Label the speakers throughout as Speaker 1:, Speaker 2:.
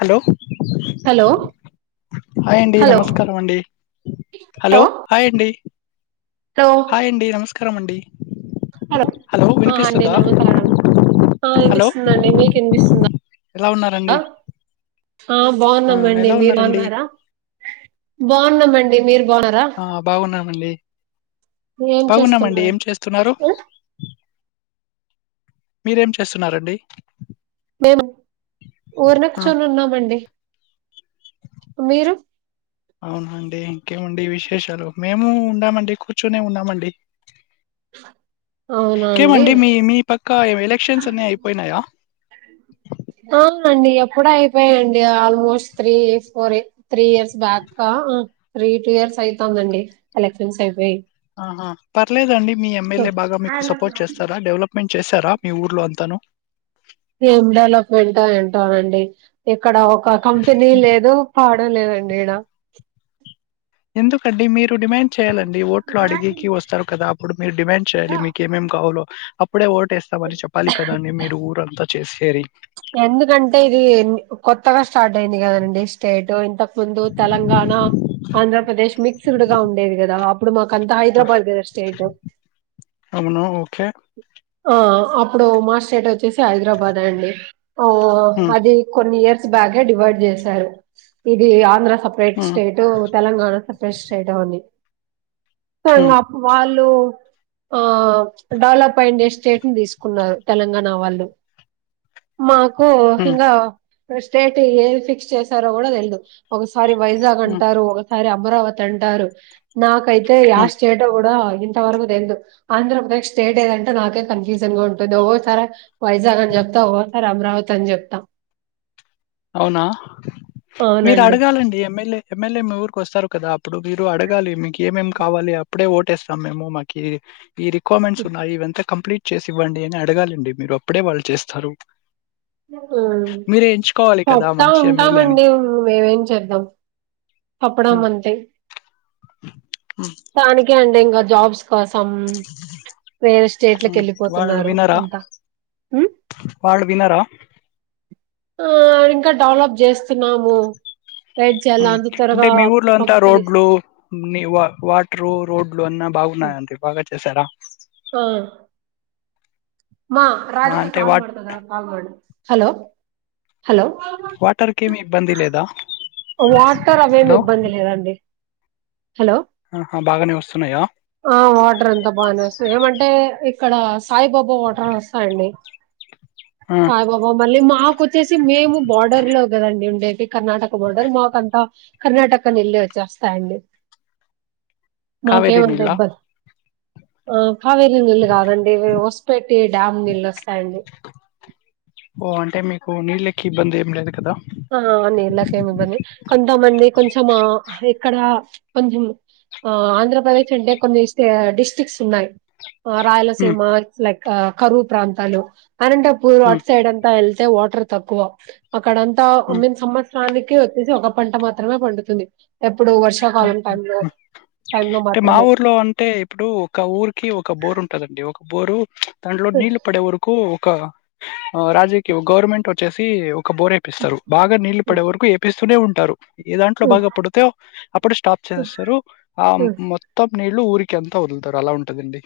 Speaker 1: Hello
Speaker 2: hello
Speaker 1: hi అండి
Speaker 2: hello
Speaker 1: నమస్కారం అండి హలో హాయ్ అండి
Speaker 2: హలో
Speaker 1: హాయ్ అండి నమస్ క్కరమండి
Speaker 2: హలో ఆ అండి నమస్కారం. ఆ
Speaker 1: హలో
Speaker 2: వినిపిస్తుందండి. మీకు వినిపిస్తుందా
Speaker 1: ఎలా ఉన్నారండి
Speaker 2: ఆ
Speaker 1: ఆ
Speaker 2: బాగున్నామండి.
Speaker 1: ఎలా
Speaker 2: మీరు
Speaker 1: ఉన్నారండి
Speaker 2: బాగున్నారా బాగున్నామండి మీరు. బాగున్నారా
Speaker 1: ఆ బాగున్నామండి.
Speaker 2: ఏం
Speaker 1: బాగున్నామండి.
Speaker 2: చేస్తున్నారు
Speaker 1: ఏం చేస్తున్నారు.
Speaker 2: ఉం?
Speaker 1: మీరేం చేస్తున్నారండి.
Speaker 2: మేము ఊరనే
Speaker 1: ఆ
Speaker 2: కూచొని ఉన్నామండి మీరు
Speaker 1: అవునండి ఇంకేమండి విశేషాలు. మేము ఉన్నామండి కూర్చునే ఉన్నామండి.
Speaker 2: అవునా అండి
Speaker 1: ఇంకేమండి మీ మీ పక్క ఎలక్షన్స్ అన్ని అయిపోయినాయా.
Speaker 2: ఆ అండి ఎప్పుడ అయిపోయిండి almost three four three years back three two years అయితుందండి ఎలక్షన్స్ అయిపోయి
Speaker 1: ఆహా పర్లేదా అండి మీ ఎమ్మెల్యే బాగా మీకు సపోర్ట్ చేస్తారా డెవలప్మెంట్ చేశారా మీ ఊర్లో అంతాను
Speaker 2: ఏం డెవలప్మెంటో ఏంటోనండి ఎప్ ఇక్కడ ఒక కంపెనీ లేదు పాడ్ ఎండ లేదండి ఇడా
Speaker 1: ఎందుకండి మీరు డిమాండ్ చేయాలండి ఓట్లు అడిగకి వస్తారు కదా అప్పుడు మీరు డిమాండ్ చేయాలి మీకేమేం కావాలో అప్ ఇప్పుడే ఓటేస్తామని చెప్పాలి కదండి మీరు ఊరు అంతా చే సేరి
Speaker 2: ఎందుకంటే ఇది కొత్తగా స్టా స్టార్ట్ అయింది కదాండి స్టేట్ ఇంతకు ముందు తలంగాణ ఆంధ్రప్రదేశ్ మిక్స్డ్ గా ఉండేది కదా ఇప్పుడు మాకు అంతా
Speaker 1: ఆహ్,
Speaker 2: హైదరాబాద్ కదా స్టేట్
Speaker 1: అవును. ఓకే.
Speaker 2: ఆ అప్పుడు మా స్టేట్ వచ్చేసి హైదరాబాద్ అండి ఓ
Speaker 1: హ్మ్.
Speaker 2: అది కొన్ని ఇయర్ బ్యాగ డివైడ్ చేశారు ఇది ఆంధ్ర సపరేట్
Speaker 1: హ్మ్.
Speaker 2: స్టేట్ తెలంగాణ సపరేట్ స్టేట్ అని
Speaker 1: హ్మ్.
Speaker 2: సంగాప్పవల్ డెవలప్ అయ్యిండె స్టేట్ ని తీసుకున్నారు తెలంగాణ వాళ్ళు మాక్ ఓ
Speaker 1: హ్మ్.
Speaker 2: హింగా స్టేట్ ఏది ఫిక్స్ చేసారో కూడా తెల్దు ఒక సా సారి వైజాగ్
Speaker 1: హ్మ్.
Speaker 2: అంటారు ఒకసారి అప్ అమరావతి అంటారు నాకు అయితే
Speaker 1: హ్మ్.
Speaker 2: యాస్ చేటో కూడా ఇంత వరకు తెల్దు ఆంధ్రప్రదేశ్ స్టేట్ ఏదంటె నాకే కన్ఫ్యూజన్ గా ఉంటుంది ఒకోసారి అ వైజాగ్ అని చెప్తా ఓ రామరావతి అని చెప్తాం
Speaker 1: అవునా మీరు
Speaker 2: అవునండి
Speaker 1: అడగాలండి ఎమ్మెల్యే ఎమ్మెల్యే మీ ఊరికి వస్తారు కదా ఇప్పుడు మీరు అడగాలి మీకేమేం మ్ కావాలి అప్పుడే ఓటేస్తాం మేము మాకి ఈ రిక్వర్మెట్స్ ఉన్నాయి ఇవింత కంప్లీట్ చేసి ఇవ్వండి అని అడగాలండి మీరు అప్పుడే వాళ్ళు చేస్తారు
Speaker 2: హు హుమ్
Speaker 1: మీరే ఎంచుకోవాలి కదా!
Speaker 2: పపుతా
Speaker 1: మంచి ఎమ్మెల్యేని.
Speaker 2: ఉంటామండి మేమేం చేద్దాం
Speaker 1: ఆ!
Speaker 2: పంపడం అంతే
Speaker 1: హ్మ్.
Speaker 2: తానికే అం డి ఇంగ జాబ్స్ కోసం వేరే స్టేట్లకి
Speaker 1: హ్మ్. వాళ్ళు
Speaker 2: వెళ్ళిపోతున్నారు
Speaker 1: వినరా?
Speaker 2: ఎంత హు
Speaker 1: వాళ్ళు వినరా
Speaker 2: ఆ డింక డెవలప్ చేస్తున్నాము గైడ్
Speaker 1: హు
Speaker 2: చేయాలా అంత
Speaker 1: అంటే
Speaker 2: త్వరగా
Speaker 1: మీ ఊర్లో అంతా
Speaker 2: కంపెనీ
Speaker 1: రోడ్లు మీ వాటరు రోడ్లు అన్నా బాగున్నాయా అండి బాగా చేసారా
Speaker 2: ఆ మా
Speaker 1: ఆ,
Speaker 2: రాధక
Speaker 1: అంటే
Speaker 2: కాల్
Speaker 1: వా
Speaker 2: మడతదా కాల్ మడి హలో హలో
Speaker 1: వాటర్ కి ఏమి ఇబ్బంది లేదా
Speaker 2: వాటర్ అవేమి
Speaker 1: హలో
Speaker 2: ఇబ్బంది లేదండి హలో
Speaker 1: ఆహా బాగానే వస్తున్నాయా
Speaker 2: ఆ వాటర్ అంత బానే వస్తుంది ఏమంటే క్కడ స్ సాయిబాబా వాటర్ వస్తాయంండి
Speaker 1: ఆ
Speaker 2: సాయి బాబా మళ్ళీ మాకు వచ్చేసి మేము బోర్డర్ లో కదండి ఉండే ఈ కర్ణటక్ బడారు మాకంతా కర్ణాటక నీళ్ళే వచ్చేస్తాయండి మాకేం
Speaker 1: కావేరి
Speaker 2: అంత
Speaker 1: నీళ్ళ
Speaker 2: ఇబ్బంద్ ఆ కావేరీ నీల్ు కాదండి వే వస్పేట్ టి డాామ్ నీళ్ళు స్ స్తాయండి
Speaker 1: టే మీకు నీళ్ళకు ఇబ్బంది ఏం లేదు కదా
Speaker 2: ఆ నీళ్ల కేమి ఇబ్బంది కొంతమంది కొంచెం ఆ ఇక్కడ కొంచెం ఆ ఆంధ్రప్రదేశ్ అంటే కొన్ని డిస్ట్రిక్ట్స్ ఉన్నాయి ఆ
Speaker 1: ఉమ్
Speaker 2: రాయలసీమ లైక్ కా కరువు ప్రాంతాలు అనంతపూర్
Speaker 1: ఉమ్
Speaker 2: అటు సైడ్ అంతా ఎల్ టే వాటర్ తక్కువ అక్కడం తా
Speaker 1: ఉమ్
Speaker 2: ఉమెన్ సమ్మర్స్ దానికి వచ్చేసి ఒక పంట మాత్రమే పండుతుంది ఎప్పుడు వర్షాకాలం టైమ్ లో టైమ్ లో
Speaker 1: అంటే మా
Speaker 2: మాత్రమే
Speaker 1: ఊర్లో అంటే ఇప్పుడు ఒక ఊరికి ఒక బోర్ ఉంటదండి ఒక బోరు దాంట్లో
Speaker 2: హ్మ్.
Speaker 1: నీళ్లు పడే వరకు ఒక ఆ రాజకీ గవర్నమెంట్ వచ్చేసి ఒక బోరేపిస్తరు బాగా నీళ్లు పడే వరకు ఏపిస్త స్తూనే ఉంటారు ఏ దాంట్లో
Speaker 2: హ్మ్.
Speaker 1: బాగా పడతయొ అప్పుడు స్టాప్
Speaker 2: హ్మ్.
Speaker 1: చేసస్తారు ఆ
Speaker 2: హ్మ్. హ్మ్.
Speaker 1: మొత్తం నీళ్ళు ఊరికి అంతా వదులుతారు అలా ఉంటదండి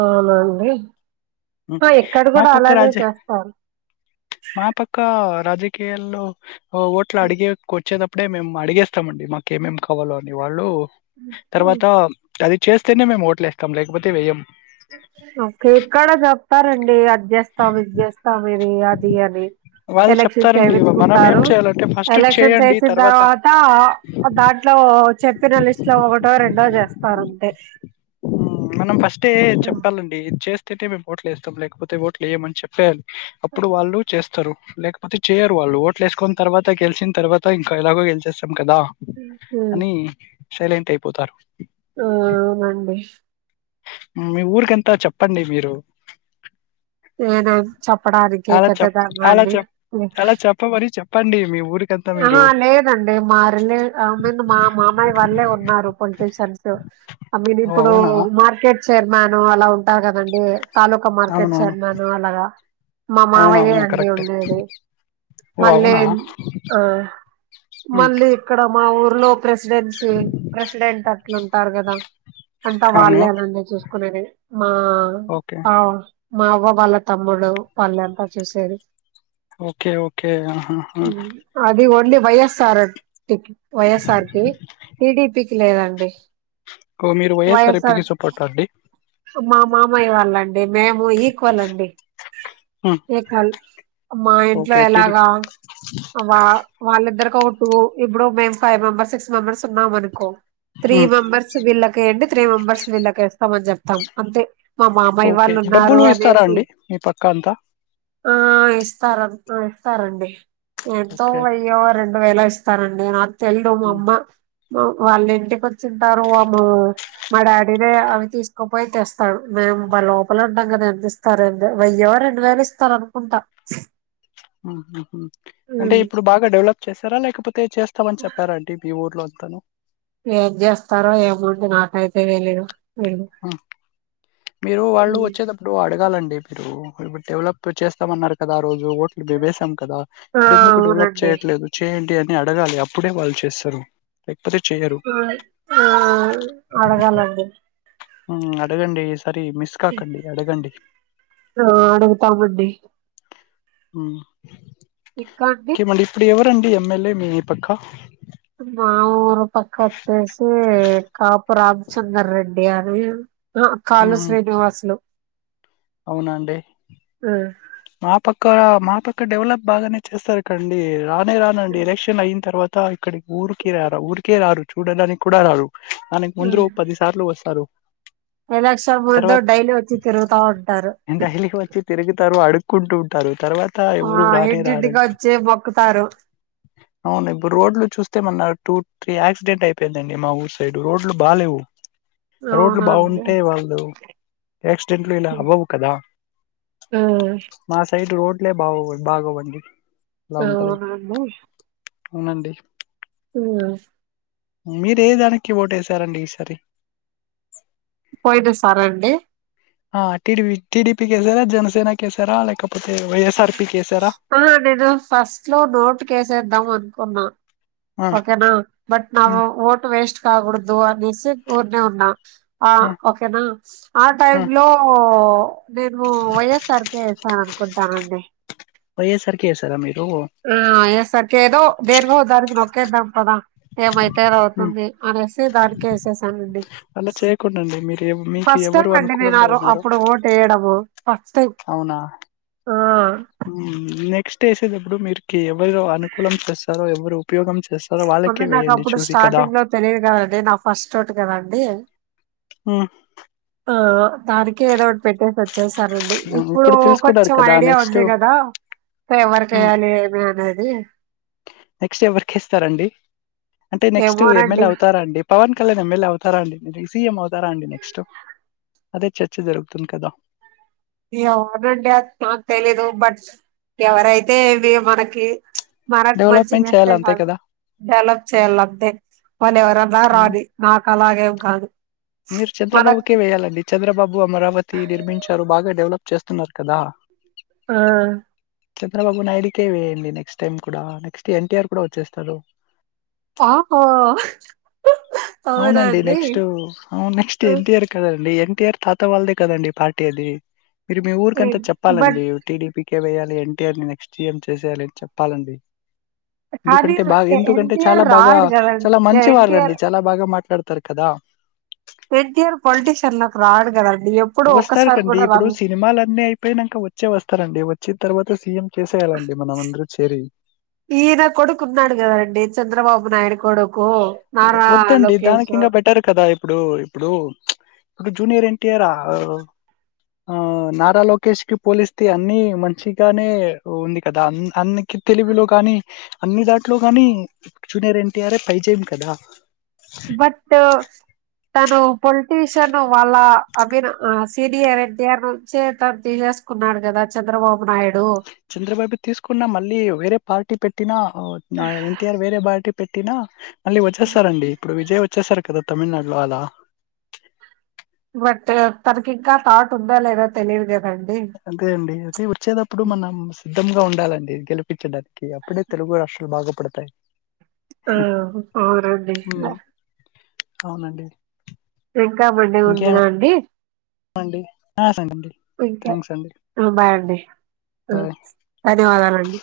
Speaker 2: అవునండి
Speaker 1: హ్మ్.
Speaker 2: హ ఇక్కడ
Speaker 1: మా
Speaker 2: కూడా
Speaker 1: పక్క
Speaker 2: అలానే
Speaker 1: రాజ
Speaker 2: చేస్తారు
Speaker 1: మా పక్క రాజకీయాల్లో ఓ ఓట్ల అడిగేకొచ్చేదపు అప్పుడే మేము అడిగేస్తమండి మాకు కేమేం కేమేం కావాలో అని వాళ్ళు తర్వాత అది చేస్తేనే మేము ఓట్లేస్తాం లేకపోతే వెయ్యం
Speaker 2: ఓకే ఇక్కడ చెప్తారండి అదిజేస్తం ఇదిజేస్తామ్ ఇది అది అని
Speaker 1: వాళ్ళు
Speaker 2: ఎలక్షన్
Speaker 1: చెప్తారండి మనం ఏం
Speaker 2: వేయిచుకుంటారు
Speaker 1: చేయాలంటే ఫస్ట్
Speaker 2: ఎలక్షన్స్
Speaker 1: చేయండి
Speaker 2: వేసిన తర్వాత దాంట్లో చెప్పిన లిస్ట్ లో ఒకటో రెండో చేస్తారుంతే
Speaker 1: ఉమ్, మనం ఫస్టే చెప్పాలండి చేస్త అంటే మేం ఓట్లు వేస్తాం లేకపోతే ఓట్లు వేయమని చెప్పేయాలి ఇప్పుడు వాళ్ళు చేస్త స్తారు లేకపోతే చేయరు వాళ్ళు ఓట్లు వేసుకుని తర్వాత గెలిచిన తర్వాత ఇంకా ఎలాగొ గెలిచేసాం కదా అని సైలెంట్ అయిపోతారు
Speaker 2: అవునండి
Speaker 1: మీ ఊరికంత చెప్పండి మీరు
Speaker 2: నేనేం చెప్పడానికి
Speaker 1: అలా చెప్
Speaker 2: పెద్దదాన్న
Speaker 1: అలా
Speaker 2: అండి
Speaker 1: చెప్ అలా చెప్పమని చెప్పండి మీ ఊరి
Speaker 2: అహ లేదండి మాారిలే ఐ మీన్ మా మామాయి వాళ్ళే ఉన్నారు పొలిటీషియన్స్ ఐ మీన్
Speaker 1: ఓ
Speaker 2: ఇప్పుడు
Speaker 1: అవునా
Speaker 2: మార్కెట్ చైర్మాను అలా ఉంటారు కదండి తాలూకా మార్కెట్
Speaker 1: అవునవును
Speaker 2: చైర్మను అలాగా మా మావయ్యే
Speaker 1: అవునవును
Speaker 2: అండి
Speaker 1: కరెక్టే
Speaker 2: ఉండేది
Speaker 1: ఓ
Speaker 2: మళ్ళీ
Speaker 1: అవునా
Speaker 2: ఆ
Speaker 1: ఉమ్,
Speaker 2: మళ్ళీ ఇక్కడ మా ఊరు లో ప్రెసిడెన్సీ ప్రెసిడెంట్ అట్లుంటారు కదా అంతా
Speaker 1: అవును
Speaker 2: వాళ్ళనంే చూసుకునేది మా
Speaker 1: ఓకే
Speaker 2: మా అవ్వ వాళ్ళ తమ్ముడు వాళ్ళు అంతా చూసారు
Speaker 1: ఓకే ఓకే ఆహా హా
Speaker 2: ఓన్లీ వైస్ఆర్ వైఎస్ఆర్ కి టిడిపి లేదండి
Speaker 1: మీరు వైఎస్ఆర్ పిగి సపోట్ అండి
Speaker 2: మా మామయ్య వాళ్ళండి మేము ఈక్వల్ అండి
Speaker 1: ఉమ్,
Speaker 2: ఈక్వల్ మా ఇంట్లో
Speaker 1: ఓకే టీడీ
Speaker 2: ఎలాగా వా వాళ్ళిద్దరు ఒకూ ఇప్పుడు మేం ఫైవ్ మెంబర్స్ సిక్స్ మెంబర్స్ ఉన్నాం అనుకో త్రీ
Speaker 1: ఉమ్,
Speaker 2: మెంబర్స్ వాళ్ళకివేయండి త్రీ మెంబర్స్ వేళ్ళకి వేస్తాం చెప్పి ం అంతే మా మామయ్య
Speaker 1: ఓకే
Speaker 2: వాళ్ళు ఉన్నారు
Speaker 1: డబ్బులు ఇస్తారా
Speaker 2: అనేసి
Speaker 1: అండి మీ పక్క అంతా
Speaker 2: ఆ ఇస్తార ఆ ఇస్తార్ండి ఎంతో
Speaker 1: ఓకే
Speaker 2: వయ్య రెం ఏలా ఇస్తారండి నా తేలేదు
Speaker 1: ఉమ్,
Speaker 2: అమ్మమ్మ వాళ్ళ ఇంటికి వచ్చింటారు మా డాడీనే అవి తీసు తపోయితే ఇస్తాడు మేము లోపల అంటాం కదా ఎంత ఇస్తారు ఏందో వేయో రెండు వేలు ఇస్తారు అనుకుంటా
Speaker 1: అంటే
Speaker 2: ఉమ్,
Speaker 1: ఇప్పుడు బాగా డెవలప్ చేసారా లేకపోతే అతే చేస్తామని చెప్పారండి మీ ఊర్లో తను
Speaker 2: ఏం చేస్తారో ఏమో అండి నాకైతే తెలీదు వీళ్ళు
Speaker 1: మీరు వాళ్ళు
Speaker 2: ఆ
Speaker 1: వచ్చేటప్పుడు అడగాలండి మీరు ఇప్పుడు డెవలప్ చేస్తామన్నారు కదా రోజు ఓట్లు మేమేసాం కదా ఇప్పుడు ఎందుకు డెవలప్
Speaker 2: అవునండి
Speaker 1: చేయట్లేదు చేయండి అని అడగాలి అప్పుడే వాళ్ళు చేస్తారు లేకపోతే చేయరు
Speaker 2: ఆ ఆ అడగాలండి
Speaker 1: అడగండి సర మిస్ కాకండి అడగండి
Speaker 2: ఆ అడుగుతామండి
Speaker 1: మ్మ్
Speaker 2: ఇంకా అండి
Speaker 1: ఎవరు రండి ఎంఎల్ఏ మీ పక్కా
Speaker 2: మా ఊరు పక్క వచ్చేసి కాపు రామచందర్ రెడ్డి అని లుకాళ్లు
Speaker 1: ఉమ్,
Speaker 2: శ్రీనివాసులు
Speaker 1: అవునా అండి
Speaker 2: ఆ,
Speaker 1: మా పక్క మా ఎక్కడ డెవలప్ బాగానే చేస్తారు కండి రా రానండి ఎలక్షన్ అయిన తర్వాత అ ఇక్కడికి ఊరికి రారా ఊరికే రారు చూడడానికి కూడా రారు ఆనకు
Speaker 2: ఆ.
Speaker 1: ముందురు పదిసార్లు వస్తారు
Speaker 2: ఎలక్షన్ ముందు
Speaker 1: తర్వాత
Speaker 2: డైలీ వచ్చి తిరుగుతా ఉంటారు
Speaker 1: అందరూ అడుక్కుంటుంటారు
Speaker 2: ఆ ఇంటి ఇంటికి గా వచ్చి మొక్కుతారు
Speaker 1: అవును ఇప్పుడు రోడ్లు చూస్తే మన్న టూ త్రీ యాక్సిడెంట్ అయిపోయిందండి మా ఊరు సైడ్ రోడ్లు బాలేవు రోడ్లు
Speaker 2: అవునండి
Speaker 1: బావుంటే వాళ్ళు యాక్సిడెంట్లు ఇలా అవ్వవు కదా
Speaker 2: ఆ
Speaker 1: మా రోడ్లే బాగో బాగోవండి అలా ఉంటది.
Speaker 2: అవునండి
Speaker 1: అవునండి
Speaker 2: ఉ
Speaker 1: మీరు ఏ దానికి ఓటేసారండి ఈసారి
Speaker 2: పోయిన సారండి
Speaker 1: ఆ టిడిపి టి డి పికి కేసర జనసేన కేసరా లేక
Speaker 2: ఆ నేను ఫస్ట్ లో నోటు కేసేద్దాం అనుకున్నా
Speaker 1: ఆ
Speaker 2: ఓకేనా బట్ నా
Speaker 1: ఉమ్
Speaker 2: ఓట్ వేస్ట్ కాగూడదు అనేసి రఉన్నా
Speaker 1: ఆ
Speaker 2: ఓకేనా ఆ టైం లో నేను వైఎస్ఆర్ కే ఏసాను కుంటానండి
Speaker 1: వైయస్ ర్ కే ఎసరా మీరు
Speaker 2: ఆ ఎస్ ఆర్ కో ఎదోదేనికో దానికో నోక్ కేదం మ్ పదా ఏమైతే
Speaker 1: ఉమ్
Speaker 2: అవుతుంది అనేసి దాక వేసేసానండి
Speaker 1: అలా చేయకుండండి మీరు ఎవ్ మీకు
Speaker 2: ఫస్ట్ టైం
Speaker 1: ఎవరు
Speaker 2: అండి
Speaker 1: అనుకూలంగా
Speaker 2: నేనుారు
Speaker 1: ఉన్నారో
Speaker 2: అప్పుడు ఓటు వేయడము ఫస్ట్ టైం
Speaker 1: అవునా నేక్ట్ ఏసేటప్పుడు మీరు కీ ఎవరు అనుకూలం చేస్తారో ఎవరు ఉపయోగం చేస్తారు వాళ్ళకి
Speaker 2: అంటే నాకు అప్పుడు స్టార్టింగ్ లో తెలియదు కదండి, నా ఫస్ట్ ఓటు కదండి
Speaker 1: ఉ
Speaker 2: ఆ తారకె ఏదో ఒకటి పెట్టే స చ్చసానండి ఇప్పుడు
Speaker 1: తెలుసుకున్నారు
Speaker 2: కొంచెం
Speaker 1: కదా
Speaker 2: ఐడియా
Speaker 1: నెక్స్ట్
Speaker 2: ఉంది కదా, ఇక ఎవరికి
Speaker 1: ఉమ్
Speaker 2: వేయ్యాలి ఏమి అనేది
Speaker 1: నెక్స్ట్ ఎవరికేస్తారండి అంటే నెక్స్ట్ ఎమ్మెలే
Speaker 2: ఏమోనండి
Speaker 1: అవుతారండి పవన్ కల్ న మమెల్ అవుతారా అండి సిఎం అవతారా అండి నెక్స్ట్, అదే చర్చ జరుగుతుంది కదా
Speaker 2: ఎవమోనండి అ నాకు తెలీదు బట్ ఎవరైతేవి మనకి మరకు మంచి
Speaker 1: డెవలప్మెంట్
Speaker 2: చేస్తే
Speaker 1: చేయాలి అంతే
Speaker 2: కాదు
Speaker 1: కదా
Speaker 2: డెవలప్ చేయాలి అంతే వాళ్ళు ఎవరన్నా
Speaker 1: హ్మ్.
Speaker 2: రానీ నాకు అలాగేం కాదు
Speaker 1: మీరు చంద్రబాబుకే
Speaker 2: మనకి
Speaker 1: వేయాలండి చంద్రబాబు అమరావతి నిర్మించారు బాగా డెవలప్ చేస్తున్నారు కదా
Speaker 2: ఆ
Speaker 1: చంద్రబాబు నాయుడుకే వేయండి నెక్స్ట్ టైం కూడా నెక్స్ట్ ఎన్టీఆర్ కూడా వచ్చేస్తారు
Speaker 2: ఆహో అవుర అండి
Speaker 1: ఉ next N T are [unintelligible] NTR తాత వాళ్లదే కదండీ పార్టీ అది మీరు మీ ఊరికంతా
Speaker 2: బట్
Speaker 1: చెప్పాలండి టీ డి పి కె వేయాలి అంటే నెక్స్ట్ ఏం చేసేయాలి చెప్పాలండి
Speaker 2: కానీ
Speaker 1: ఎందుకంటే బాగా ఎందుకంటే
Speaker 2: ఎన్టీఆర్
Speaker 1: చాలా బాగా
Speaker 2: రాడు
Speaker 1: చాలా
Speaker 2: కదండి
Speaker 1: మంచివారుండి
Speaker 2: ఎన్టీఆర్
Speaker 1: చాలా బాగా మాట్లాడుతా తర్కదా
Speaker 2: పెద్దివాల్ పొలిటిటీషియన్లోకి రార్ కదం
Speaker 1: వస్తారు కండి ఇప్పుడు సినిమాలున్నీ అయిపోయినాక వచ్చే వస్తారండి చిత్రవత సీఎం చేసేయాలండి మనం అందరూ చేరి.
Speaker 2: ఈయన కొడుకున్నాడు కదండీ చంద్రబాబు నాయుడు పడు
Speaker 1: వద్దండి దాని కింద బెటర్ కదా ఇప్పుడు ఇప్పుడు ఇప్పుడు జూనియర్ ఏం తేరా ఆ ఆ నారా లోకేష్ కి పోలిస్తే అన్ని మంచిగానే ఉంది కదా, ఆ అనీ తెలుగులో గానీ అన్ని దాట్లు గానీ జూనియర్ ఎన్టీఆర్ హే పరిచయం. కదా
Speaker 2: బట్ తను పొలిటీషియన్ వాళ్ళ అభిన అ సీనియర్ ఎన్టీఆర్ నుంచి తను తీసేసుకున్నారు కదా చంద్రబాబు నాయుడు
Speaker 1: చంద్రబాబు తీసుకున్నా మళ్ళీ వేరే పార్టీ పే తిన్న అవును నాయ వేరే పార్టీ పెట్టిన మళ్ళీ వచ్చేసారండి ఇప్పుడు విజయ్ వచ్ ఇచ్చేశారు కదా తమిళనాడులో అలా
Speaker 2: బట్ తనకి ఇంకా తాట్ ఉందా లేదా తెలీద్ గా
Speaker 1: అదే అండి అది వచ్చేటప్పుడు మనం సిద్ధంగా ఉండ ఉండాలండి గెలిపిచ్చడానికి అప్పుడే తెలుగు రాష్ట్రాలు బాగుపడతాయి
Speaker 2: ఆ అవునండి
Speaker 1: ఉమ్, అవునండి
Speaker 2: ఇంకా మండే ఉందిగా అండి
Speaker 1: ప్పండి ఆ సంగండి
Speaker 2: ఇంకా ఆ బాయ అండి
Speaker 1: బాయ్
Speaker 2: ధన్యవాదాల అండి